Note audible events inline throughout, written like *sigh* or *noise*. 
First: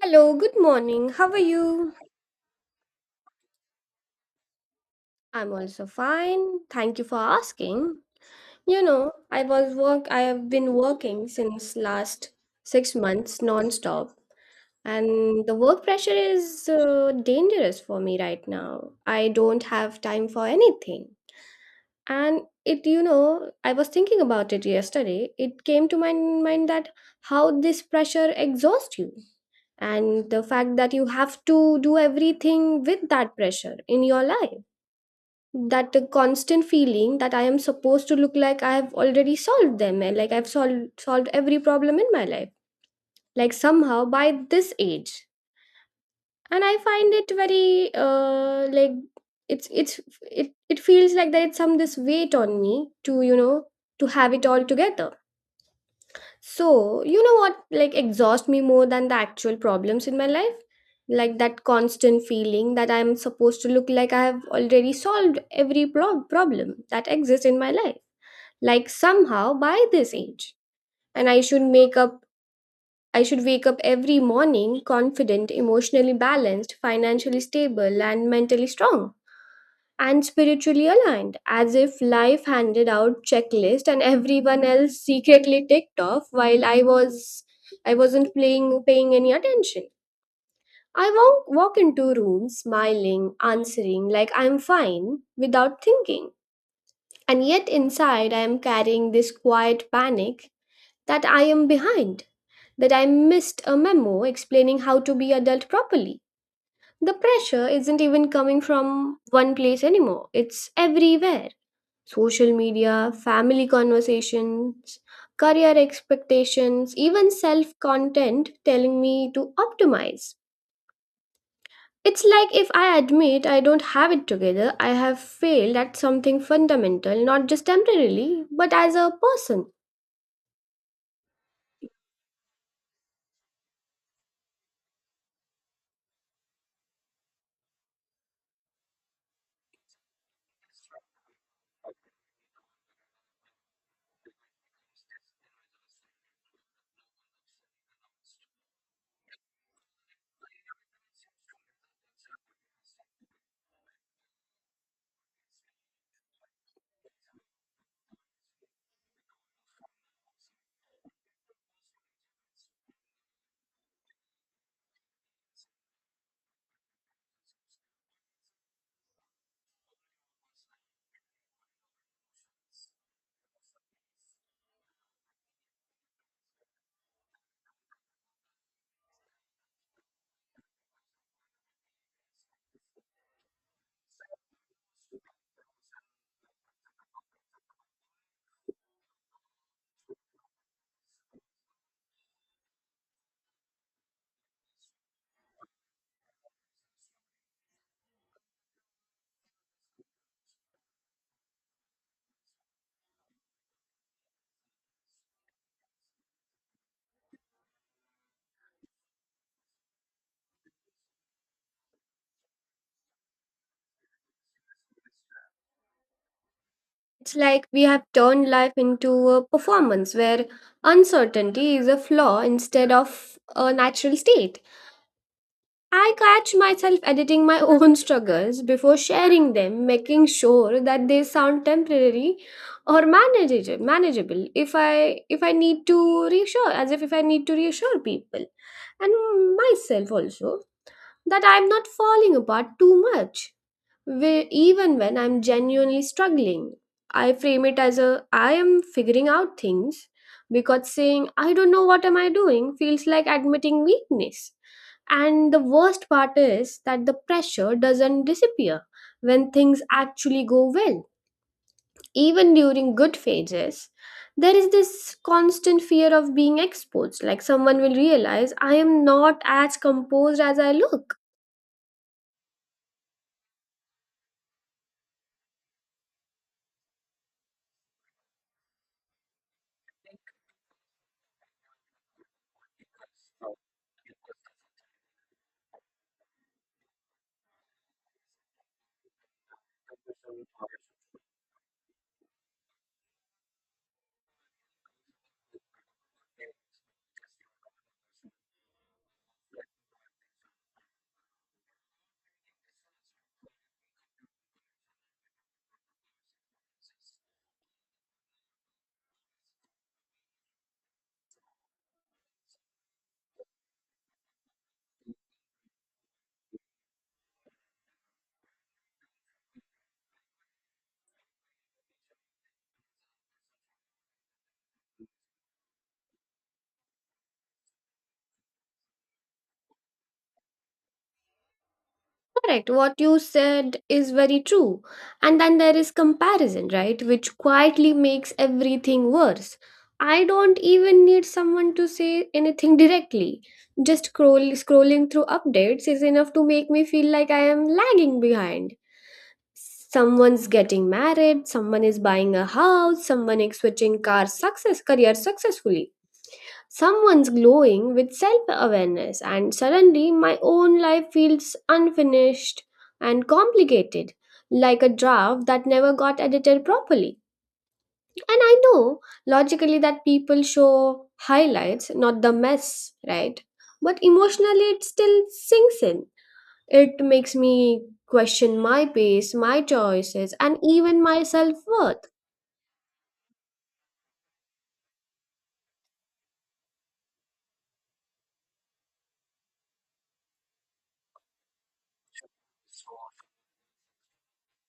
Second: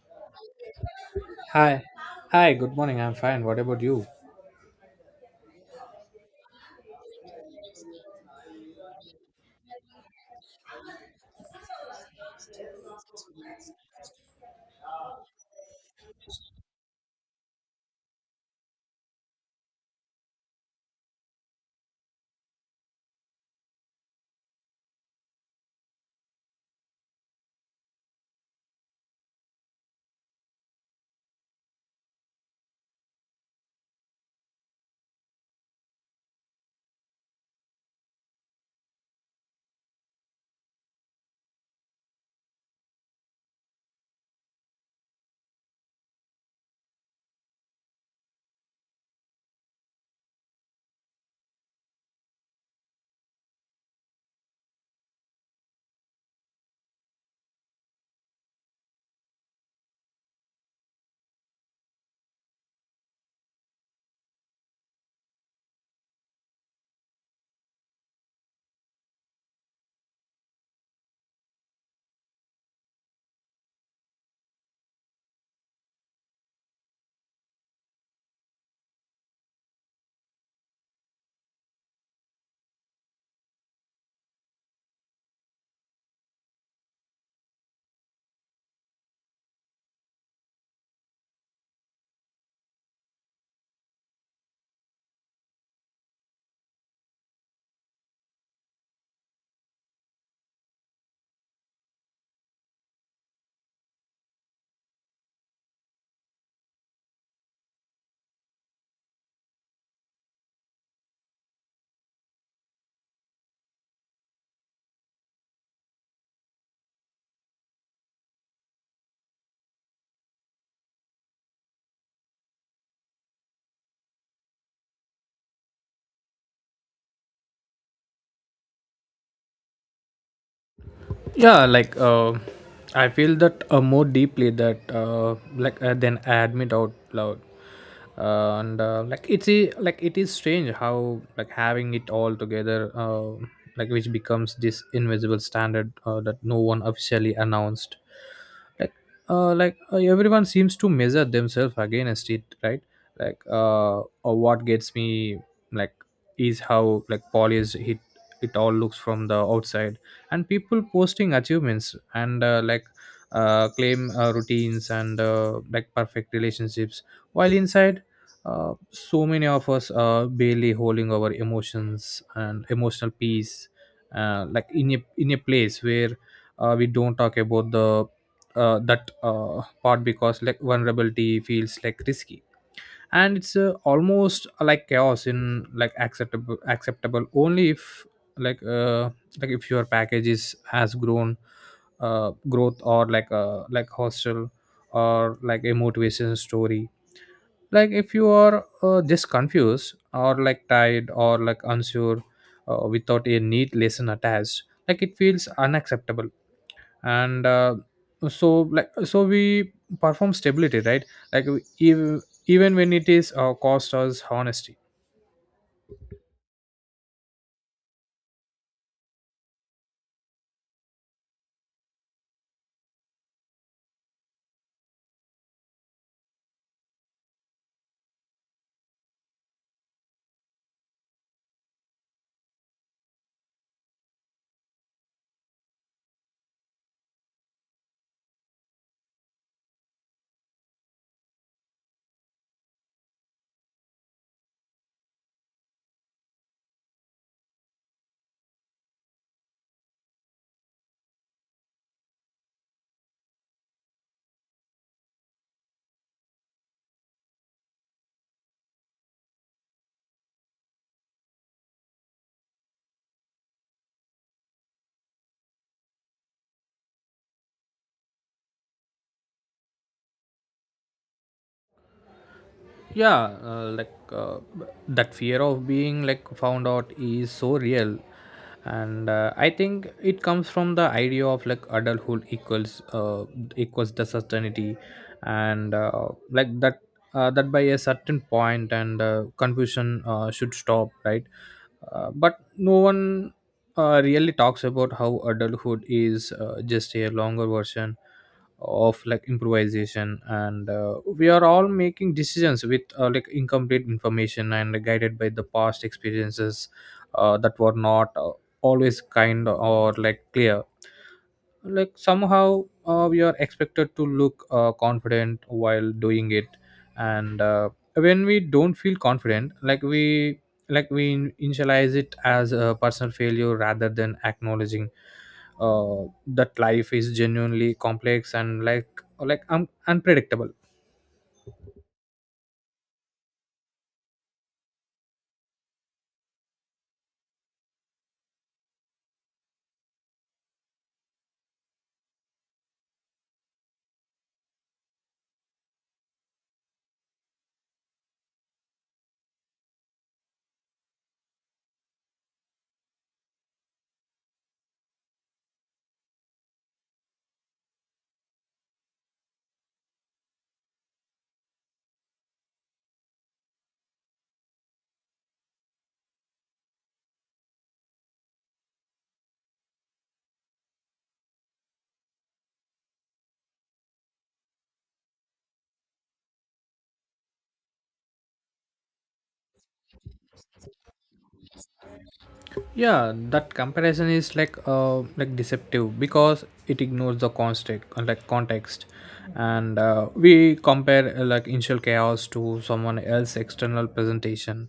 Hello, good morning. How are Hi. you? Hi, good morning. I'm fine. What about you? I'm also fine. Thank you for asking. You know, I have been working since last 6 months non-stop, and the work pressure is dangerous for me right now. I don't have time for anything. And I was thinking about it yesterday. It came to my mind that how this pressure exhausts you, and the fact that you have to do everything with that pressure in your life, that the constant feeling that I am supposed to look like I have already solved them, and like I've solved every problem in my life, like somehow by this age. And I find it very like, it's it's it feels like there is some this weight on me to have it all together. So you know what, like, exhaust me more than the actual problems in my life, like that constant feeling that I'm supposed to look like I have already solved every problem that exists in my life, like somehow by this age. And I should wake up every morning confident, emotionally balanced, financially stable, and mentally strong, and spiritually aligned, as if life handed out checklist and everyone else secretly ticked off while I wasn't playing paying any attention. I walk into rooms smiling, answering like I'm fine without thinking. And yet inside I am carrying this quiet panic, that I am behind, that I missed a memo explaining how to be adult properly. The pressure isn't even coming from one place anymore, it's everywhere. Social media, family conversations, career expectations, even self content telling me to optimize. It's like if I admit I don't have it together, I have failed at something fundamental, not just temporarily, but as a person. Yeah, I feel that more deeply that then I admit out loud, and it's like it is strange how, like, having it all together, like, which becomes this invisible standard that no one officially announced. like Everyone seems to measure themselves against it, right? Or what gets me like is how, like, polished it all looks from the outside, and people posting achievements and, claim, routines and, like, perfect relationships, while inside so many of us are barely holding our emotions and emotional peace, like, in a place where we don't talk about the, that part, because like vulnerability feels, like, risky, and it's, almost, like, chaos in, like, acceptable only if, like uh like if your package is has grown, growth, or like, hostel, or like a motivation story. Like, if you are, just confused, or like tired, or like unsure, without a neat lesson attached, like, it feels unacceptable. And uh, so like so we perform stability, right? Like, even when it is, cost us honesty. It's like we have turned life into a performance where uncertainty is a flaw instead of a natural state. I catch myself editing my *laughs* own struggles before sharing them, making sure that they sound temporary or manageable, if I need to reassure, as if I need to reassure people, and myself also, that I'm not falling apart too much. Where even when I'm genuinely struggling, I frame it as a I am figuring out things, because saying I don't know what am I doing feels like admitting weakness. And the worst part is that the pressure doesn't disappear when things actually go well. Even during good phases, there is this constant fear of being exposed, like someone will realize I am not as composed as I look. Yeah, that fear of being, like, found out is so real, and, I think it comes from the idea of, like, adulthood equals, equals the certainty, and, that by a certain point, and confusion, should stop, right? But no one, really talks about how adulthood is, just a longer version of, like, improvisation, and, we are all making decisions with, like, incomplete information and guided by the past experiences that were not, always kind or, like, clear. Like, somehow, we are expected to look, confident while doing it, and, when we don't feel confident, we initialize it as a personal failure rather than acknowledging that life is genuinely complex and, like, unpredictable. Correct. What you said is very true. And then there is comparison, right? Which quietly makes everything worse. I don't even need someone to say anything directly. Just scrolling through updates is enough to make me feel like I am lagging behind. Someone's getting married, someone is buying a house, someone is switching career successfully. Someone's glowing with self awareness, and suddenly my own life feels unfinished and complicated, like a draft that never got edited properly. And I know logically that people show highlights, not the mess, right? But emotionally, it still sinks in. It makes me question my pace, my choices, and even my self worth. Yeah, that comparison is like, like, deceptive because it ignores the context, and, we compare, like, initial chaos to someone else external presentation,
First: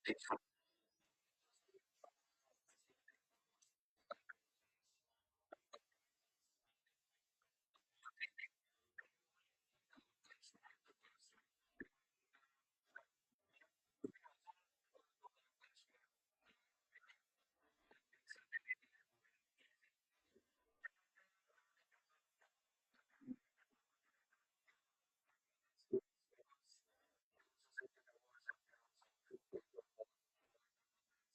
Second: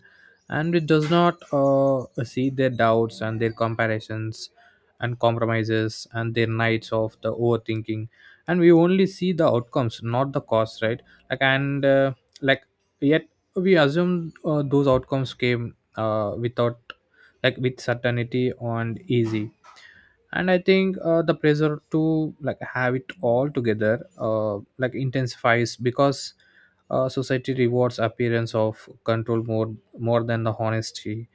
and it does not, see their doubts and their comparisons and compromises and their nights of the overthinking, and we only see the outcomes, not the costs, right? like and like Yet we assume, those outcomes came, without, like, with certainty and easy. And I think, the pressure to, like, have it all together, like, intensifies because, society rewards appearance of control more than the honesty,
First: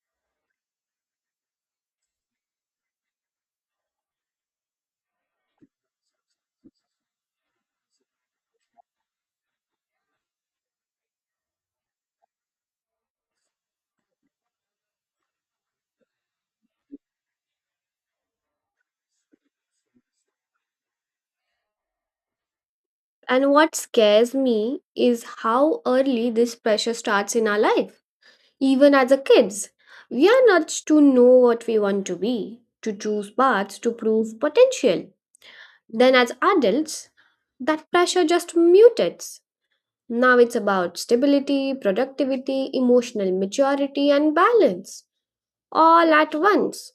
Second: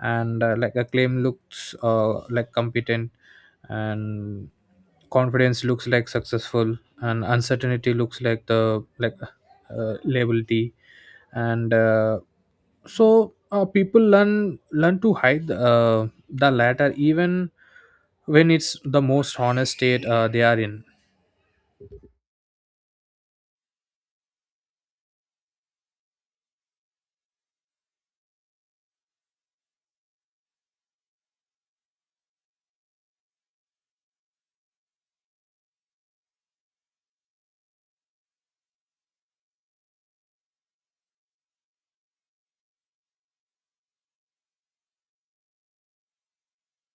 and, like, a claim looks, like, competent, and confidence looks like successful, and uncertainty looks like the, like, liability. And uh, so uh, people learn to hide, the latter even when it's the most honest state they are in. And what scares me is how early this pressure starts in our life. Even as a kids, we are nudged to know what we want to be, to choose paths to prove potential. Then as adults, that pressure just mutates. Now it's about stability, productivity, emotional maturity and balance, all at once.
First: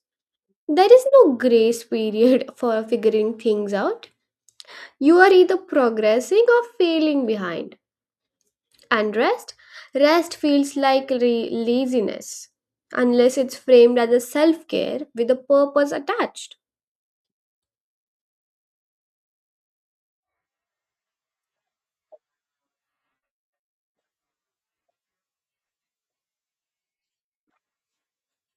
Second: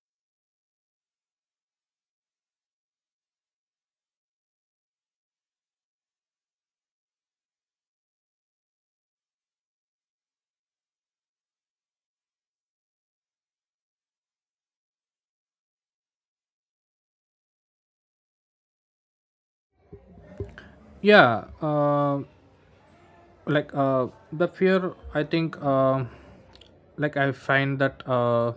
There is no grace period *laughs* for figuring things out. You are either progressing or failing behind. And rest? Rest feels like laziness, unless it's framed as a self care with a purpose attached. Yeah, the fear, I think, like, I find that,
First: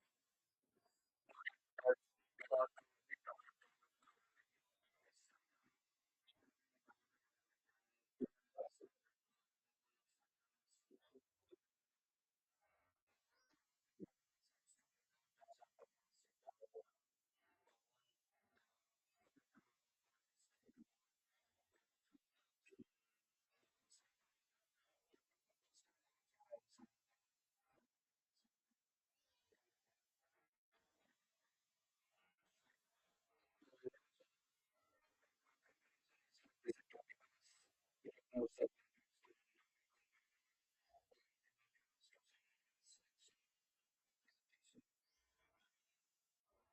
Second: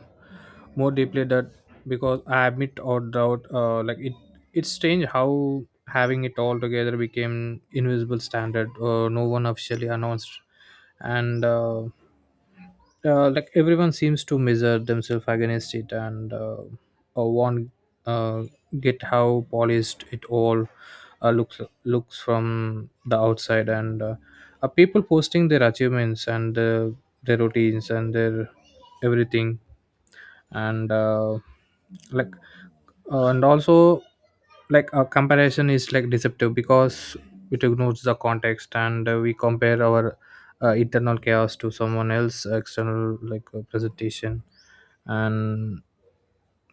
more deeply, that because I admit or doubt, like, it's strange how having it all together became invisible standard, no one officially announced, and like, everyone seems to measure themselves against it, and, will, uh, get how polished it all, looks, looks from the outside, and people posting their achievements and, their routines and their everything, and like and also, like, a comparison is, like, deceptive because it ignores the context, and, we compare our, internal chaos to someone else external, presentation. And,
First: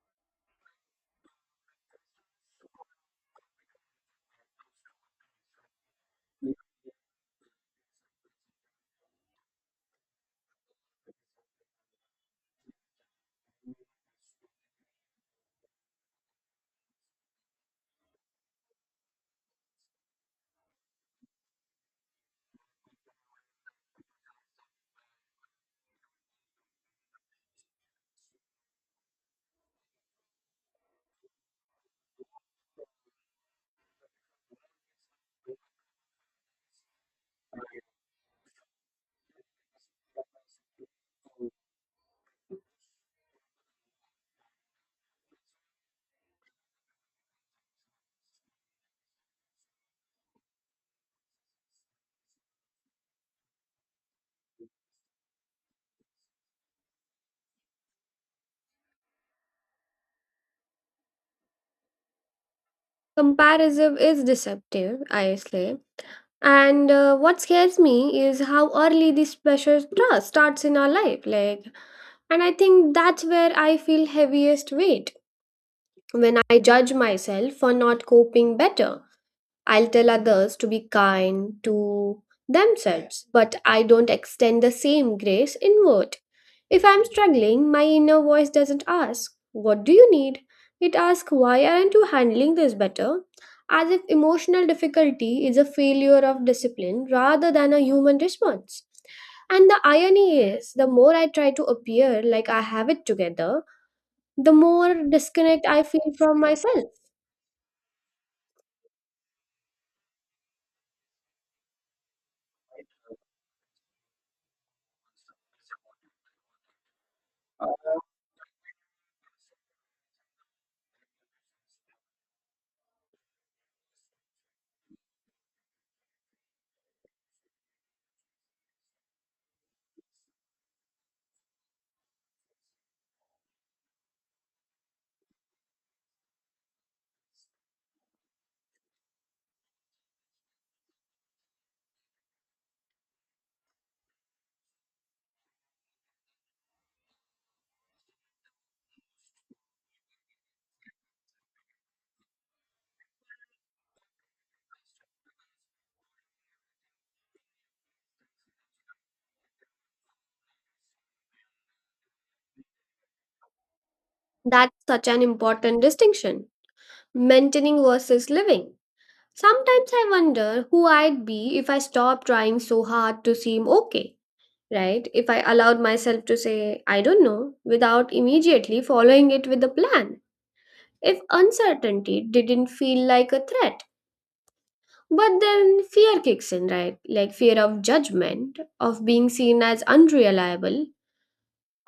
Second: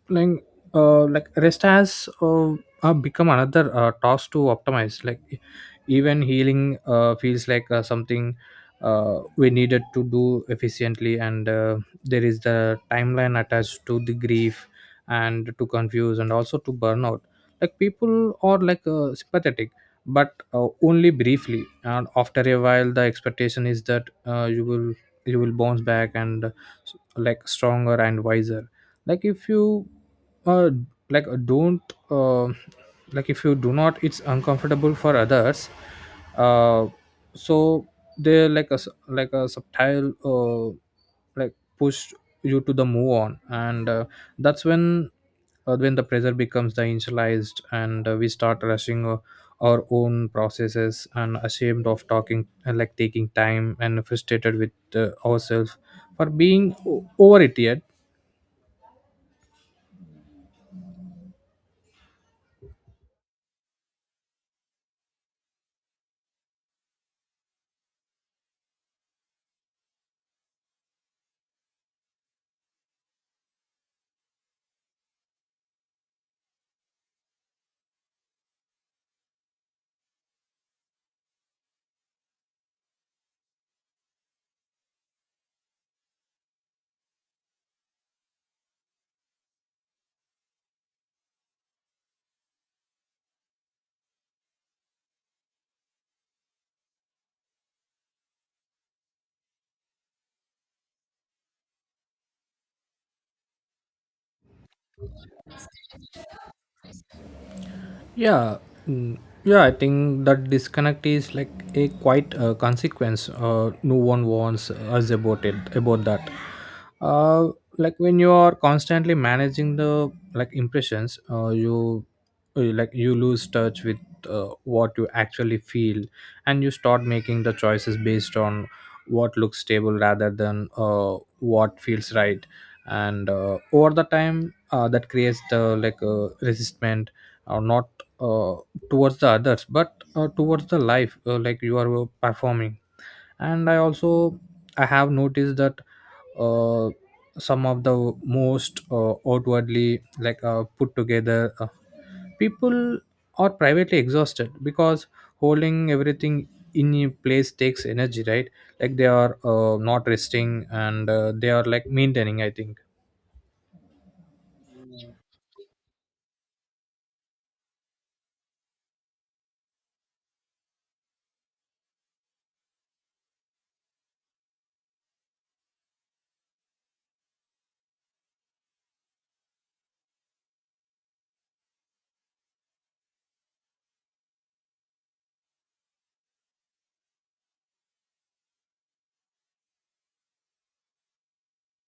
like like, rest has, become another, task to optimize. Like, even healing, feels like, something we needed to do efficiently, and, there is the timeline attached to the grief and to confuse and also to burnout. Like, people are, like, sympathetic, but, only briefly, and after a while the expectation is that, you will bounce back and, like, stronger and wiser. like if you uh, like uh, don't uh, like, if you do not, it's uncomfortable for others, uh, so they, like, like, a subtle, like, push you to the move on. And, that's when the pressure becomes the initialized, and, we start rushing, our own processes, and ashamed of talking and, like, taking time, and frustrated with, ourselves for being over it yet. Comparison is deceptive, I say. And what scares me is how early this pressure starts in our life. Like, and I think that's where I feel heaviest weight, when I judge myself for not coping better. I'll tell others to be kind to themselves, but I don't extend the same grace inward. If I'm struggling, my inner voice doesn't ask, "What do you need?" It asks, "Why aren't you handling this better?" As if emotional difficulty is a failure of discipline rather than a human response. And the irony is, the more I try to appear like I have it together, the more disconnect I feel from myself. Yeah. mm, yeah. I think that disconnect is like a quite, consequence. No one warns us about it. About that, uh, like, when you are constantly managing the, like, impressions, you, like, you lose touch with, what you actually feel, and you start making the choices based on what looks stable rather than, what feels right. And, over the time, that creates the, like, resistment, or not, uh, towards the others, but, towards the life, like, you are, performing. And I also, I have noticed that, uh, some of the most, outwardly, like, put together, people are privately exhausted because holding everything in a place takes energy, right? Like, they are, not resting, and, they are, like, maintaining, I think. That's such an important distinction, maintaining versus living. Sometimes I wonder who I'd be if I stopped trying so hard to seem okay, right? If I allowed myself to say, "I don't know," without immediately following it with a plan. If uncertainty didn't feel like a threat. But then fear kicks in, right? Like fear of judgment, of being seen as unreliable,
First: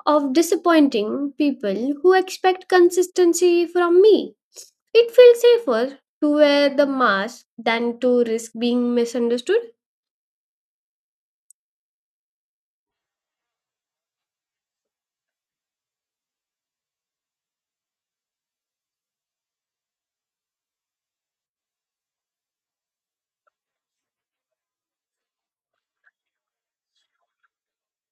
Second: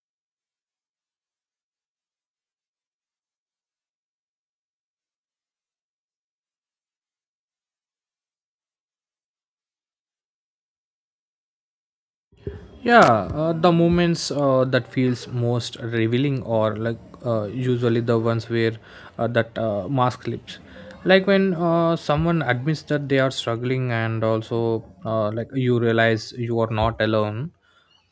of disappointing people who expect consistency from me. It feels safer to wear the mask than to risk being misunderstood. Yeah, the moments that feels most revealing, or like, usually the ones where, that mask slips. Like, when, someone admits that they are struggling, and also, like, you realize you are not alone,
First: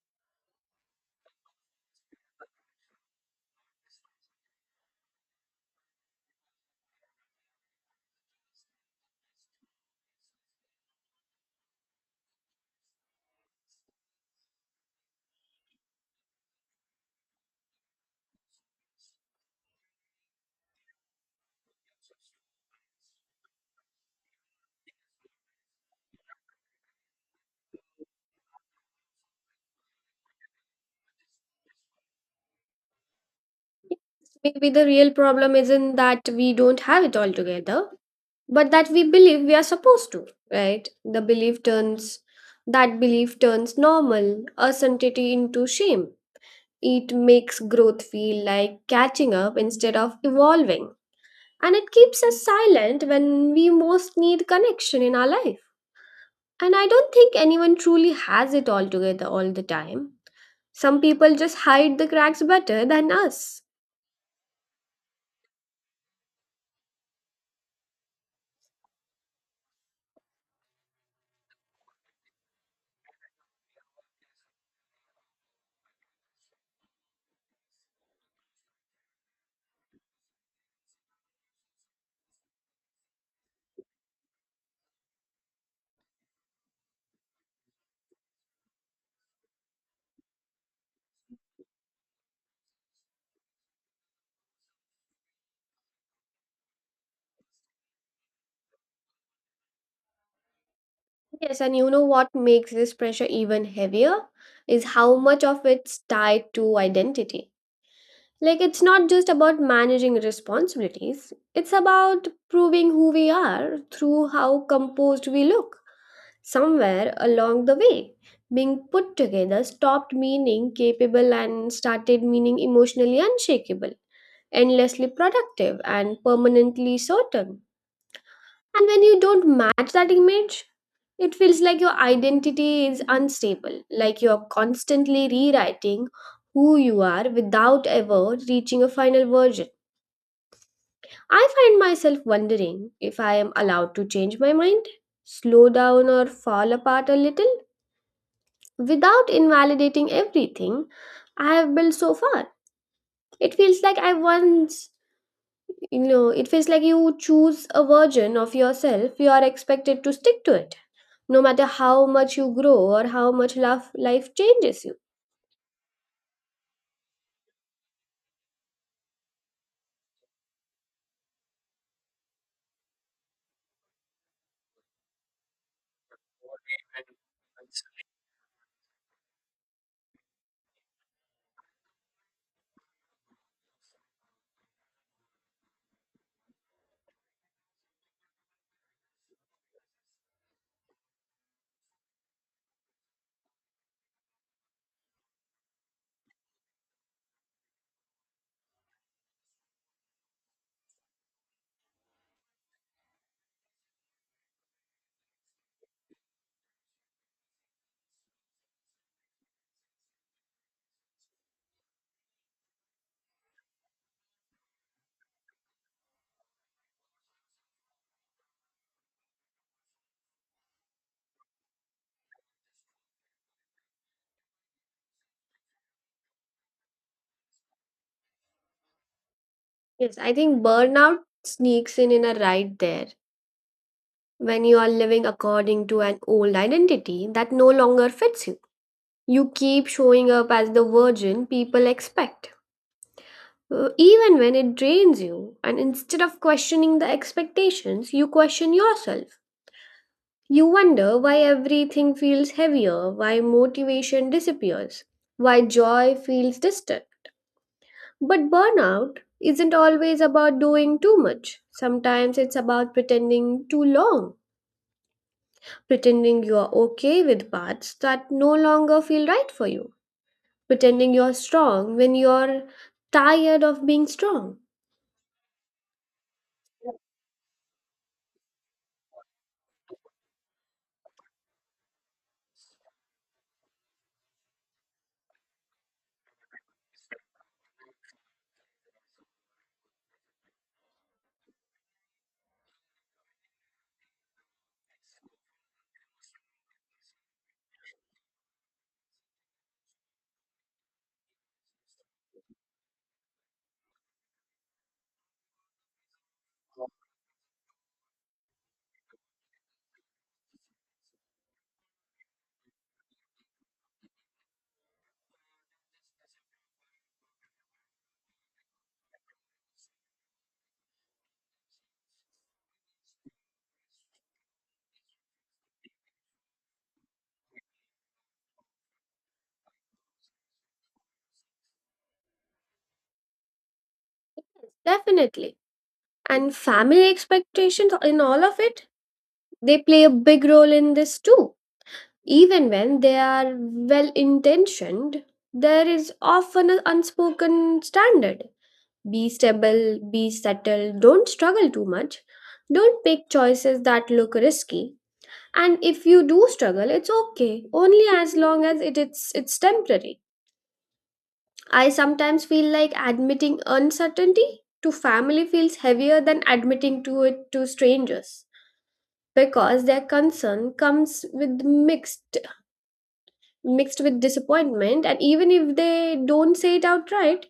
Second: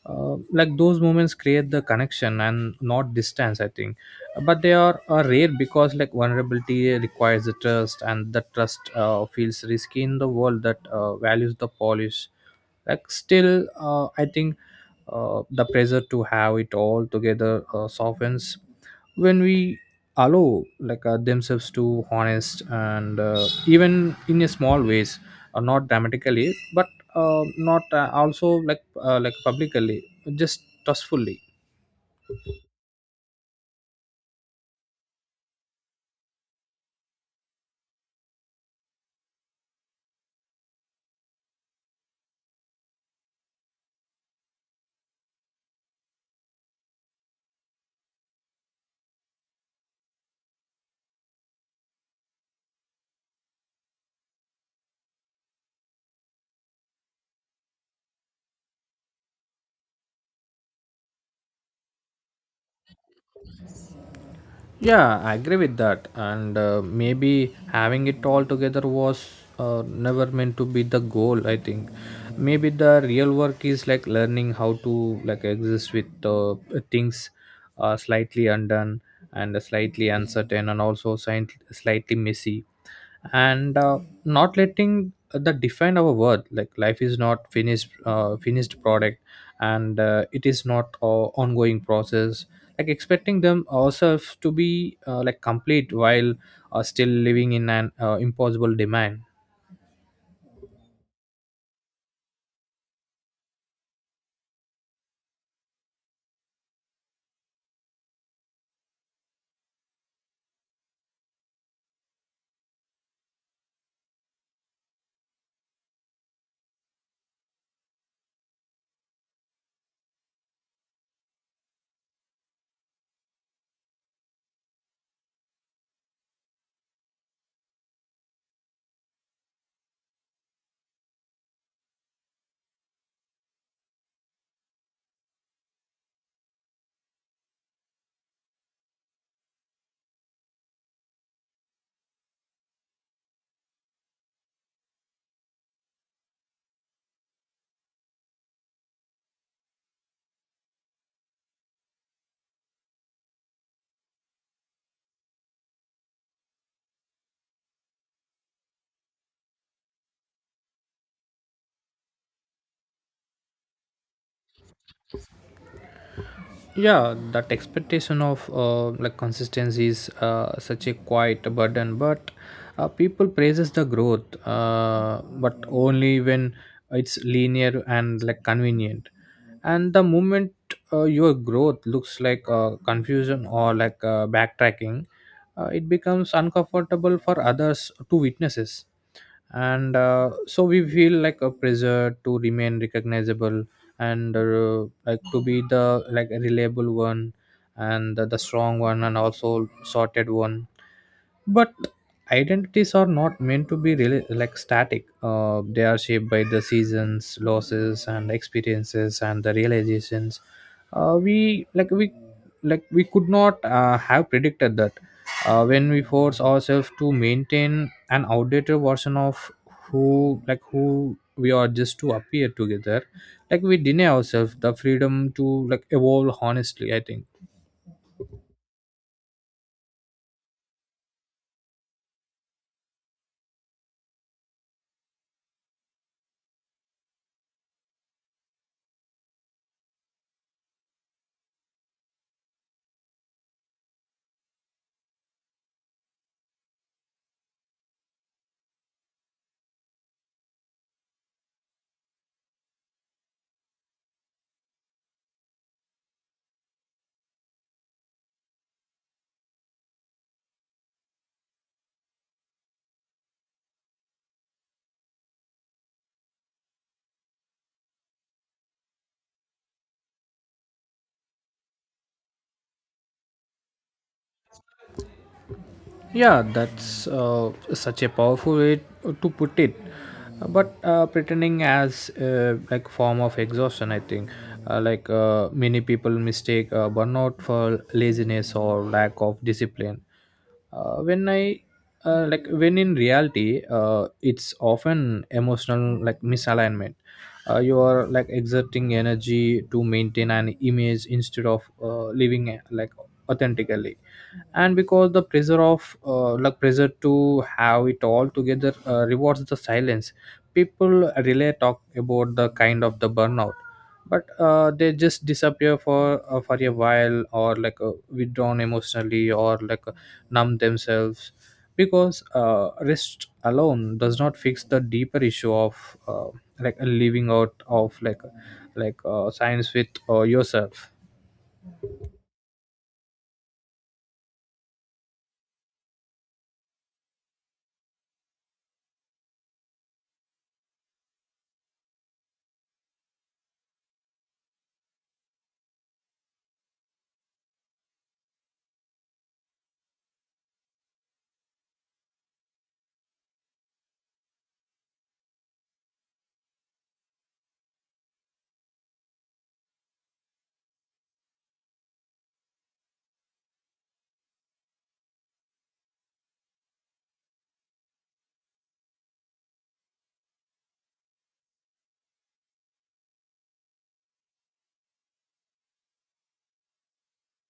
like, those moments create the connection, and not distance, I think. But they are rare, because, like, vulnerability requires the trust, and the trust, feels risky in the world that, values the polish. Like, still, I think, the pressure to have it all together, softens when we allow, like, themselves to honest, and, even in a small ways, not dramatically, but, not also like, like, publicly, just trustfully. Maybe the real problem isn't that we don't have it all together, but that we believe we are supposed to, right? the belief turns That belief turns normal uncertainty into shame. It makes growth feel like catching up instead of evolving, and it keeps us silent when we most need connection in our life. And I don't think anyone truly has it all together all the time. Some people just hide the cracks better than us. Yeah, I agree with that. And, maybe having it all together was, never meant to be the goal, I think. Maybe the real work is, like, learning how to, like, exist with, things, slightly undone and slightly uncertain, and also slightly messy, and, not letting that define our worth. Like, life is not finished, finished product, and, it is not a ongoing process. Like, expecting them ourselves to be, like, complete while, still living in an, impossible demand. Yes, and you know what makes this pressure even heavier is how much of it's tied to identity. Like, it's not just about managing responsibilities, it's about proving who we are through how composed we look. Somewhere along the way, being put together stopped meaning capable and started meaning emotionally unshakable, endlessly productive, and permanently certain. And when you don't match that image, it feels like your identity is unstable, like you're constantly rewriting who you are without ever reaching a final version. I find myself wondering if I am allowed to change my mind, slow down, or fall apart a little without invalidating everything I have built so far. It feels like I once, It feels like you choose a version of yourself, you are expected to stick to it, no matter how much you grow or how much love life changes you. Yeah, that expectation of, like, consistency is, such a quiet burden, but, people praises the growth, but only when it's linear and, like, convenient, and the moment, your growth looks like, confusion, or like, backtracking, it becomes uncomfortable for others to witnesses. And uh, so we feel like a pressure to remain recognizable, and, like, to be the, like, reliable one, and the strong one, and also sorted one. But identities are not meant to be really, like, static. They are shaped by the seasons, losses and experiences and the realizations we like we like, we could not, have predicted that. When we force ourselves to maintain an outdated version of who we are, just to appear together, like, we deny ourselves the freedom to, like, evolve honestly, I think. Yes, I think burnout sneaks in a right there, when you are living according to an old identity that no longer fits you. You keep showing up as the virgin people expect, even when it drains you. And instead of questioning the expectations, you question yourself. You wonder why everything feels heavier, why motivation disappears, why joy feels distant. But burnout isn't always about doing too much. Sometimes it's about pretending too long, pretending you are okay with paths that no longer feel right for you, pretending you're strong when you're tired of being strong. Yeah, that's, such a powerful way to put it. But, pretending as a, like, form of exhaustion, I think, many people mistake, burnout for laziness or lack of discipline. When I Like, when in reality, it's often emotional, like, misalignment. You are, like, exerting energy to maintain an image instead of, living, like, authentically. And because the pressure of, pressure to have it all together, rewards the silence, people really talk about the kind of the burnout, but, they just disappear for, for a while, or like, withdrawn emotionally, or like, numb themselves, because, rest alone does not fix the deeper issue of, like, a living out of like, science with, yourself. Definitely. And family expectations in all of it, they play a big role in this too. Even when they are well intentioned, there is often an unspoken standard. Be stable, be subtle, don't struggle too much, don't make choices that look risky. And if you do struggle, it's okay, only as long as it's temporary. I sometimes feel like admitting uncertainty to family feels heavier than admitting to it to strangers, because their concern comes with mixed with disappointment, and even if they don't say it outright,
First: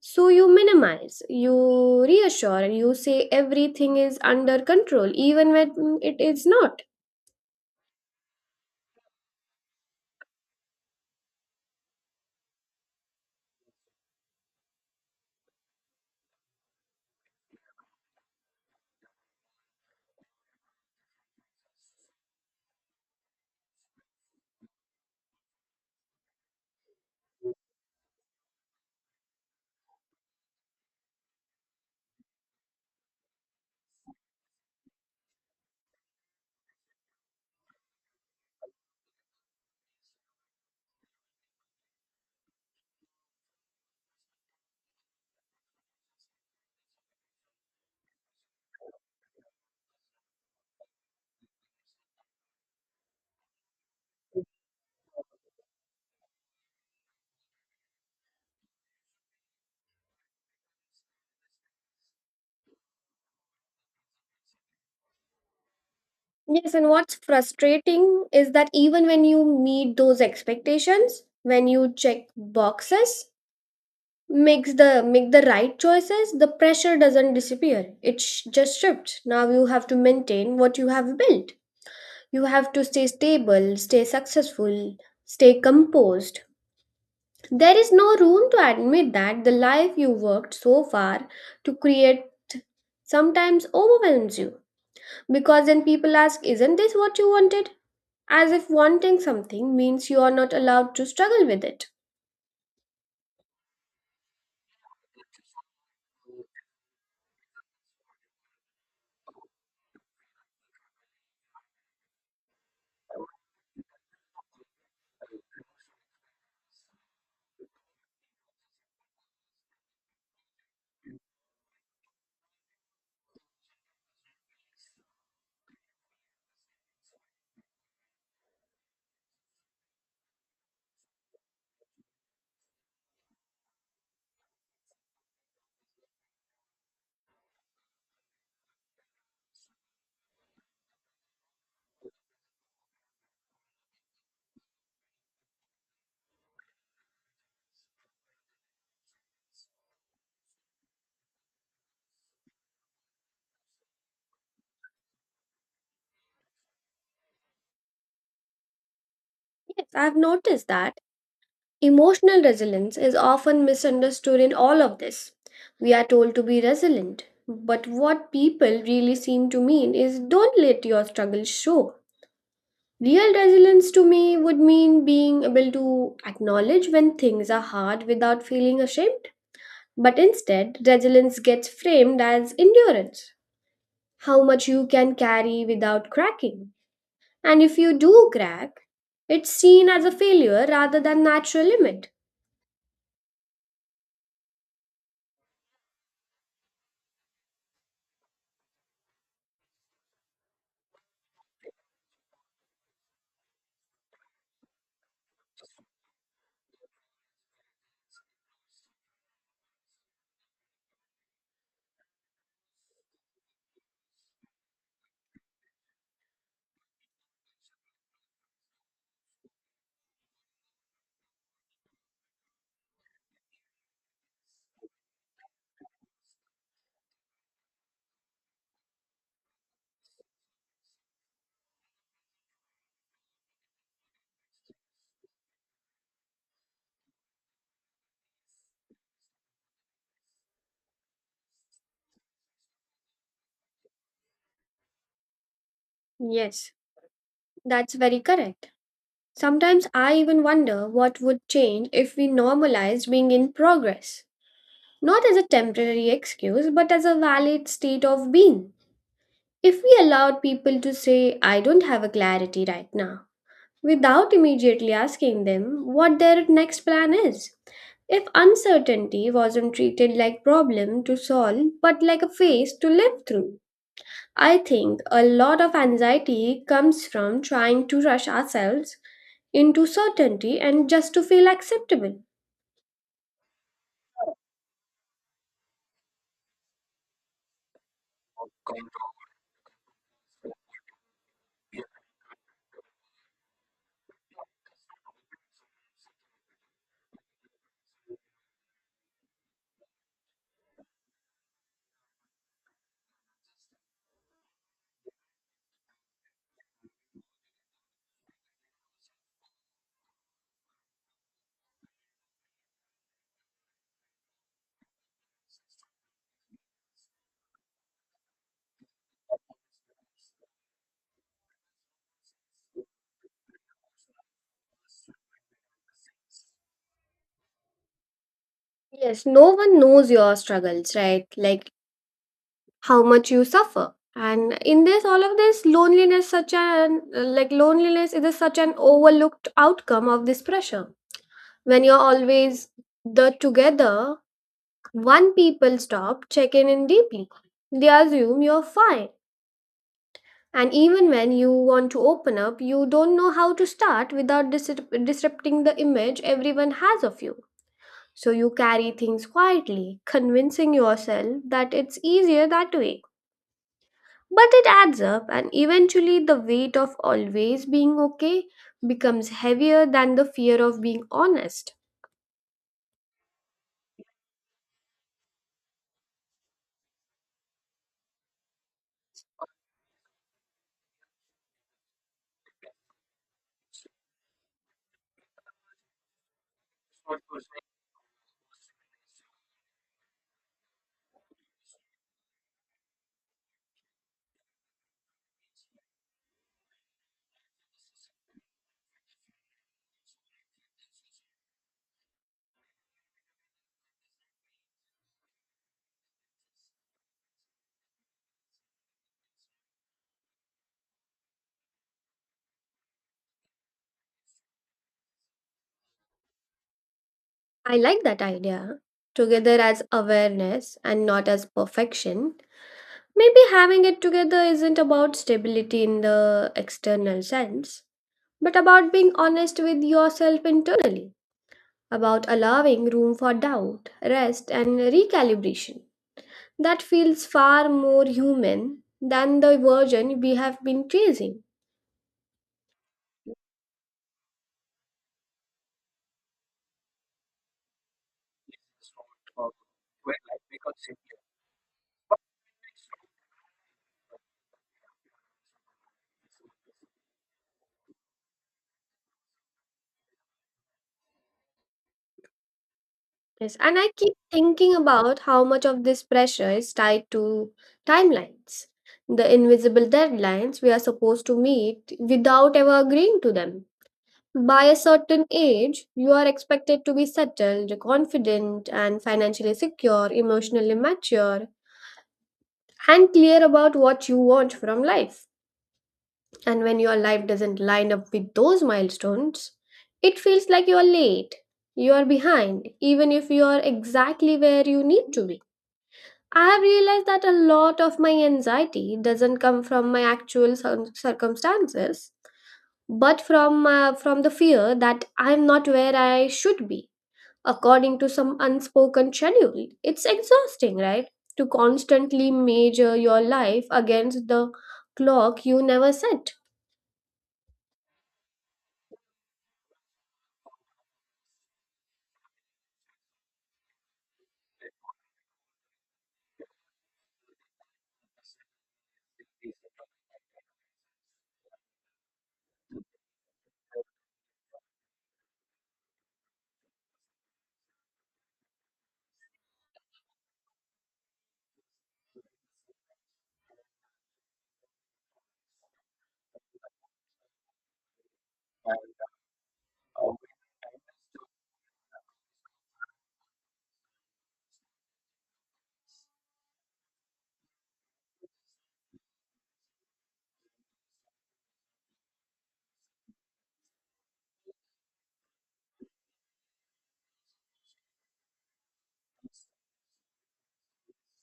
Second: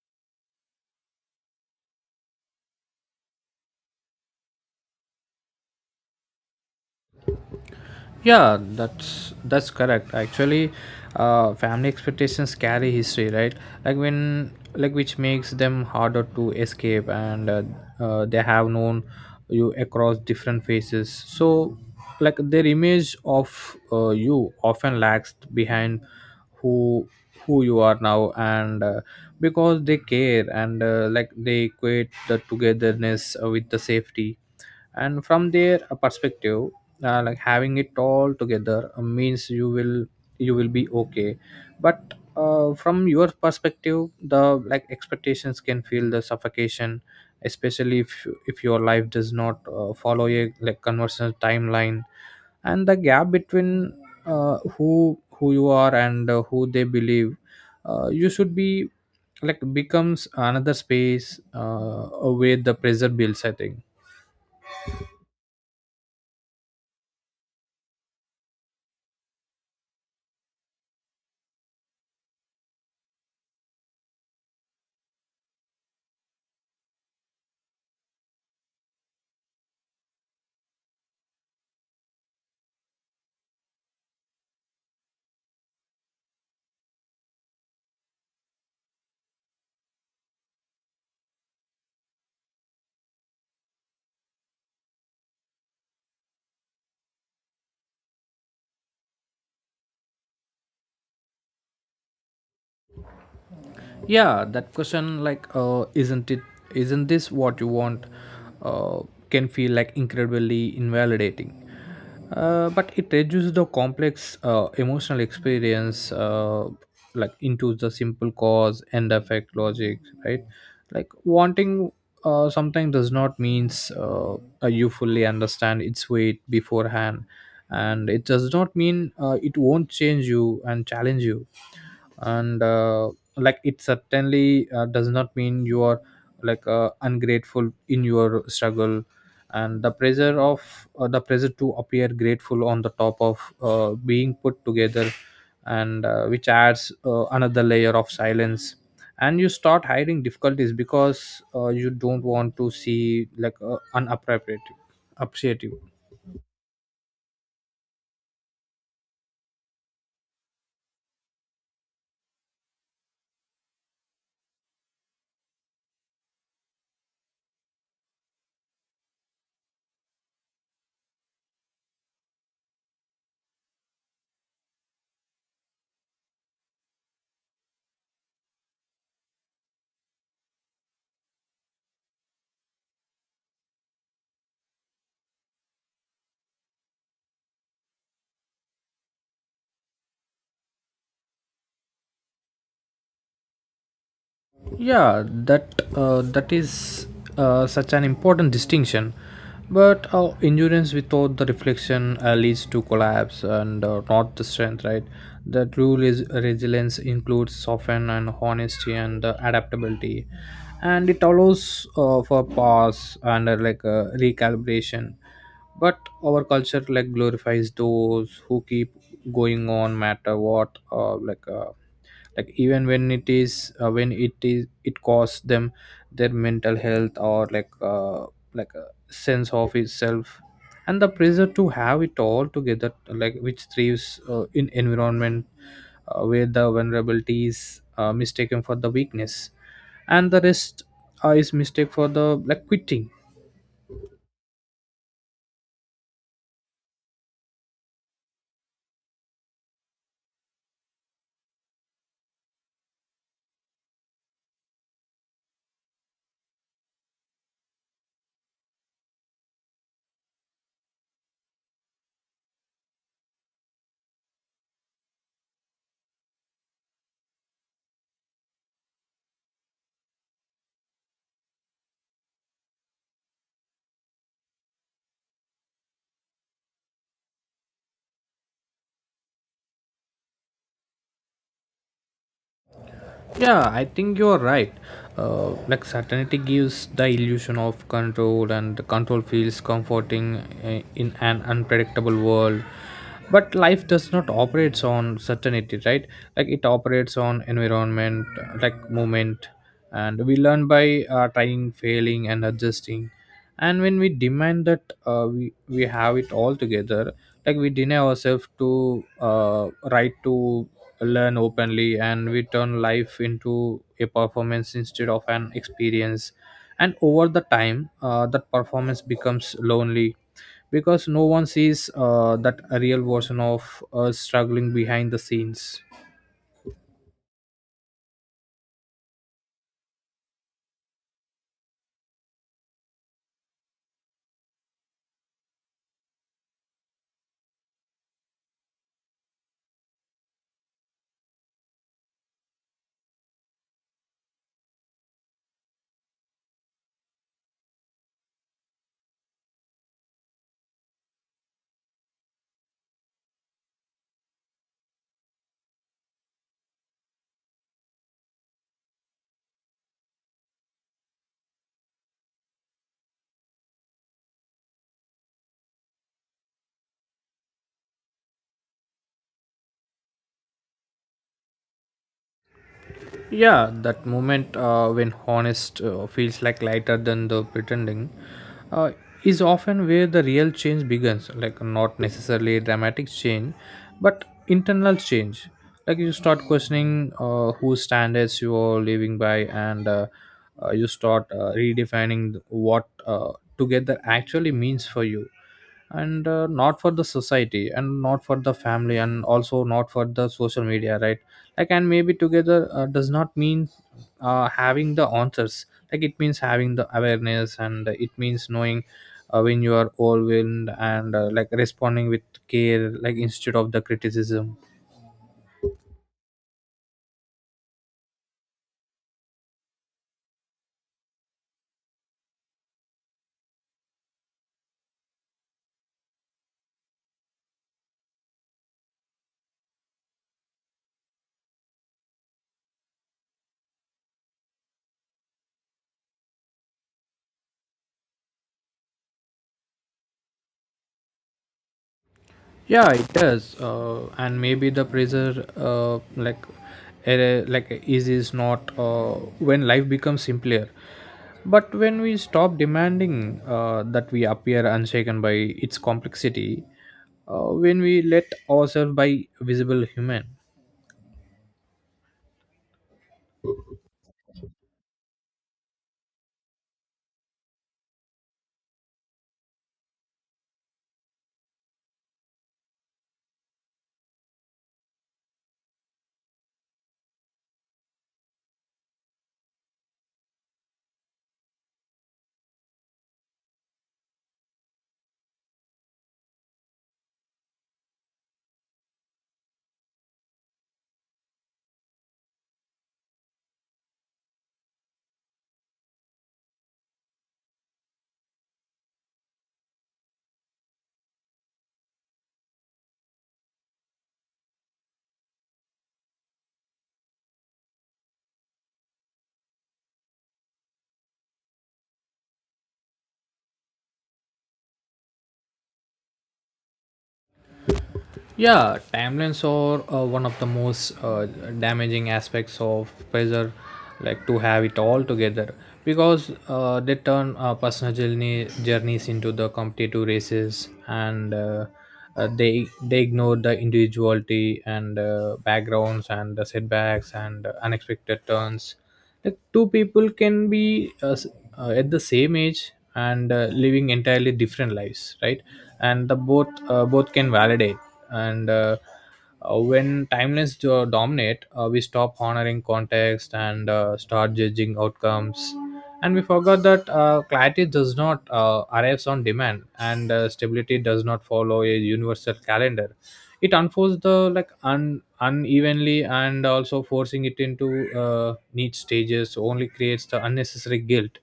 so you minimize, you reassure, and you say everything is under control even when it is not. Yeah, that's correct. Actually, family expectations carry history, right? Like, when, like, which makes them harder to escape, and they have known you across different phases. So, like their image of you often lags behind who who you are now, and because they care and like they equate the togetherness with the safety and from their perspective like having it all together means you will be okay but from your perspective the like expectations can feel the suffocation, especially if your life does not follow a like conventional timeline and the gap between who you are and who they believe you should be like becomes another space where the pressure builds, I think. Yes, and what's frustrating is that even when you meet those expectations, when you check boxes, make the right choices, the pressure doesn't disappear, it just shifts. Now you have to maintain what you have built, you have to stay stable, stay successful, stay composed. There is no room to admit that the life you worked so far to create sometimes overwhelms you, because then people ask, isn't this what you wanted, as if wanting something means you are not allowed to struggle with it. Yeah, that question, like isn't it isn't this what you want, uh, can feel like incredibly invalidating. But it reduces the complex emotional experience like into the simple cause and effect logic, right? Like wanting sometimes does not means you fully understand its weight beforehand, and it does not mean it won't change you and challenge you. And like it certainly does not mean you are like ungrateful in your struggle, and the pressure of the pressure to appear grateful on the top of being put together, and which adds another layer of silence. And you start hiding difficulties because you don't want to see like unappropriate appreciative. Yes, I've noticed that. Emotional resilience is often misunderstood in all of this. We are told to be resilient, but what people really seem to mean is don't let your struggles show. Real resilience to me would mean being able to acknowledge when things are hard without feeling ashamed. But instead, resilience gets framed as endurance, how much you can carry without cracking. And if you do crack, it's seen as a failure rather than natural limit. Yeah, that that is such an important distinction. But endurance without the reflection leads to collapse and not the strength, right? The true resilience includes soften and honesty and adaptability, and it allows for pause and like recalibration. But our culture like glorifies those who keep going on, matter what, like even when it is it costs them their mental health or like a sense of itself, and the pressure to have it all together like which thrives in environment where the vulnerability is mistaken for the weakness and the rest is mistake for the like quitting. Yes, that's very correct. Sometimes I even wonder what would change if we normalized being in progress, not as a temporary excuse, but as a valid state of being. If we allowed people to say, "I don't have a clarity right now," without immediately asking them what their next plan is. If uncertainty wasn't treated like problem to solve but like a phase to live through. I think a lot of anxiety comes from trying to rush ourselves into certainty and just to feel acceptable. Yeah, I think you're right. Like certainty gives the illusion of control, and the control feels comforting in an unpredictable world. But life does not operates on certainty, right? Like it operates on environment, like movement, and we learn by trying, failing, and adjusting. And when we demand that we have it all together, like we deny ourselves to right to learn openly, and we turn life into a performance instead of an experience. And over the time that performance becomes lonely because no one sees that real version of us struggling behind the scenes. Yes, no one knows your struggles, right? Like how much you suffer. And in this, all of this loneliness, such an, like, loneliness is a such an overlooked outcome of this pressure. When you're always the together one, people stop checking in deeply. They assume you're fine. And even when you want to open up, you don't know how to start without disrupting the image everyone has of you. So you carry things quietly, convincing yourself that it's easier that way. But it adds up, and eventually, the weight of always being okay becomes heavier than the fear of being honest. Yeah, that moment when honest feels like lighter than the pretending uh, is often where the real change begins, like not necessarily a dramatic change but internal change. Like you start questioning whose standards you are living by, and you start redefining what together actually means for you, and not for the society and not for the family and also not for the social media, right? Like and maybe together does not mean having the answers. Like it means having the awareness, and it means knowing when you are overwhelmed and like responding with care like instead of the criticism. I like that idea. Together as awareness and not as perfection. Maybe having it together isn't about stability in the external sense, but about being honest with yourself internally, about allowing room for doubt, rest, and recalibration. That feels far more human than the version we have been chasing. Yeah, it does. And maybe the pressure, like easy is not when life becomes simpler, but when we stop demanding that we appear unshaken by its complexity, when we let ourselves by visible human. Yes, and I keep thinking about how much of this pressure is tied to timelines, the invisible deadlines we are supposed to meet without ever agreeing to them. By a certain age, you are expected to be settled, confident, and financially secure, emotionally mature, and clear about what you want from life. And when your life doesn't line up with those milestones, it feels like you are late. You are behind, even if you are exactly where you need to be. I have realized that a lot of my anxiety doesn't come from my actual circumstances, but from the fear that I am not where I should be, according to some unspoken schedule. It's exhausting, right? To constantly measure your life against the clock you never set. Yeah, timelines are one of the most damaging aspects of pressure, like to have it all together, because they turn personal journeys into the competitive races, and they ignore the individuality and backgrounds and the setbacks and unexpected turns. Like two people can be at the same age and living entirely different lives, right? And the both both can validate, and when timelines dominate, we stop honoring context and start judging outcomes, and we forgot that clarity does not arrives on demand, and stability does not follow a universal calendar. It unfolds the like unevenly, and also forcing it into niche stages only creates the unnecessary guilt.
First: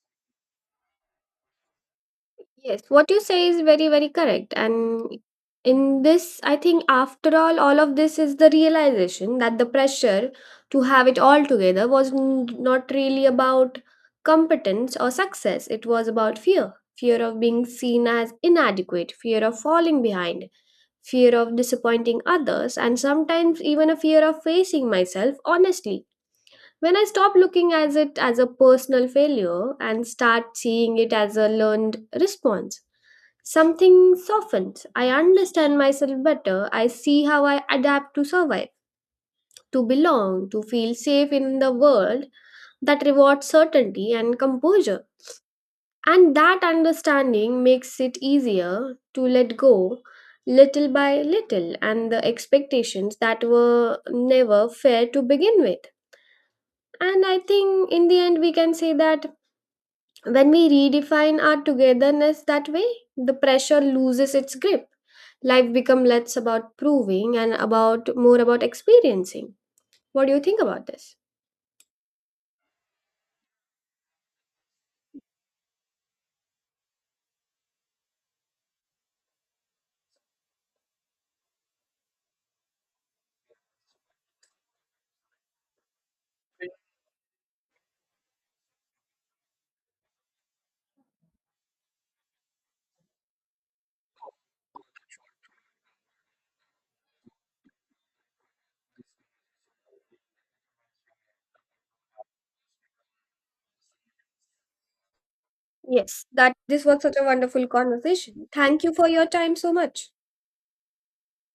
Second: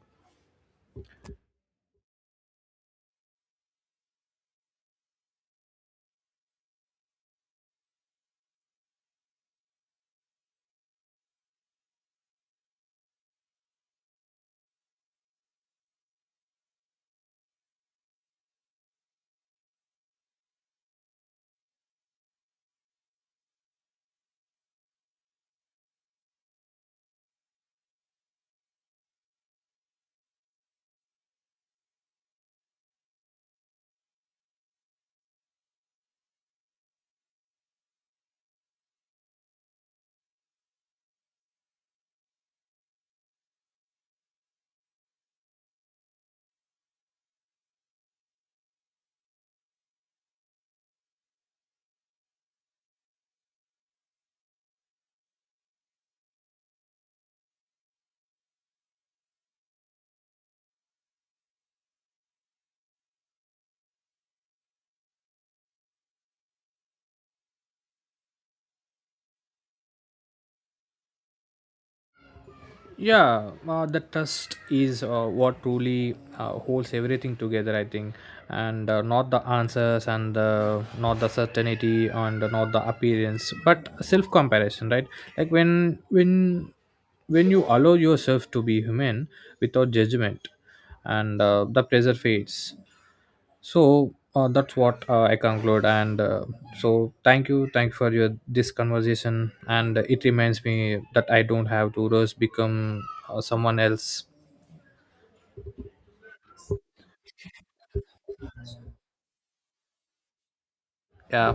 Yes, what you say is very, very correct. And in this, I think after all of this is the realization that the pressure to have it all together was not really about competence or success. It was about fear, fear of being seen as inadequate, fear of falling behind, fear of disappointing others, and sometimes even a fear of facing myself honestly. When I stop looking at it as a personal failure and start seeing it as a learned response, something softens. I understand myself better. I see how I adapt to survive, to belong, to feel safe in the world that rewards certainty and composure. And that understanding makes it easier to let go little by little, and the expectations that were never fair to begin with. And I think in the end, we can say that when we redefine our togetherness that way, the pressure loses its grip. Life becomes less about proving and about more about experiencing. What do you think about this? Yeah, the trust is what truly holds everything together, I think, and not the answers and not the certainty and not the appearance but self comparison, right? Like when you allow yourself to be human without judgment, and the pressure fades. So that's what I conclude, and so thank you for your this conversation, and it reminds me that I don't have to rush become someone else. Yes, that this was such a wonderful conversation. Thank you for your time so much. Yeah.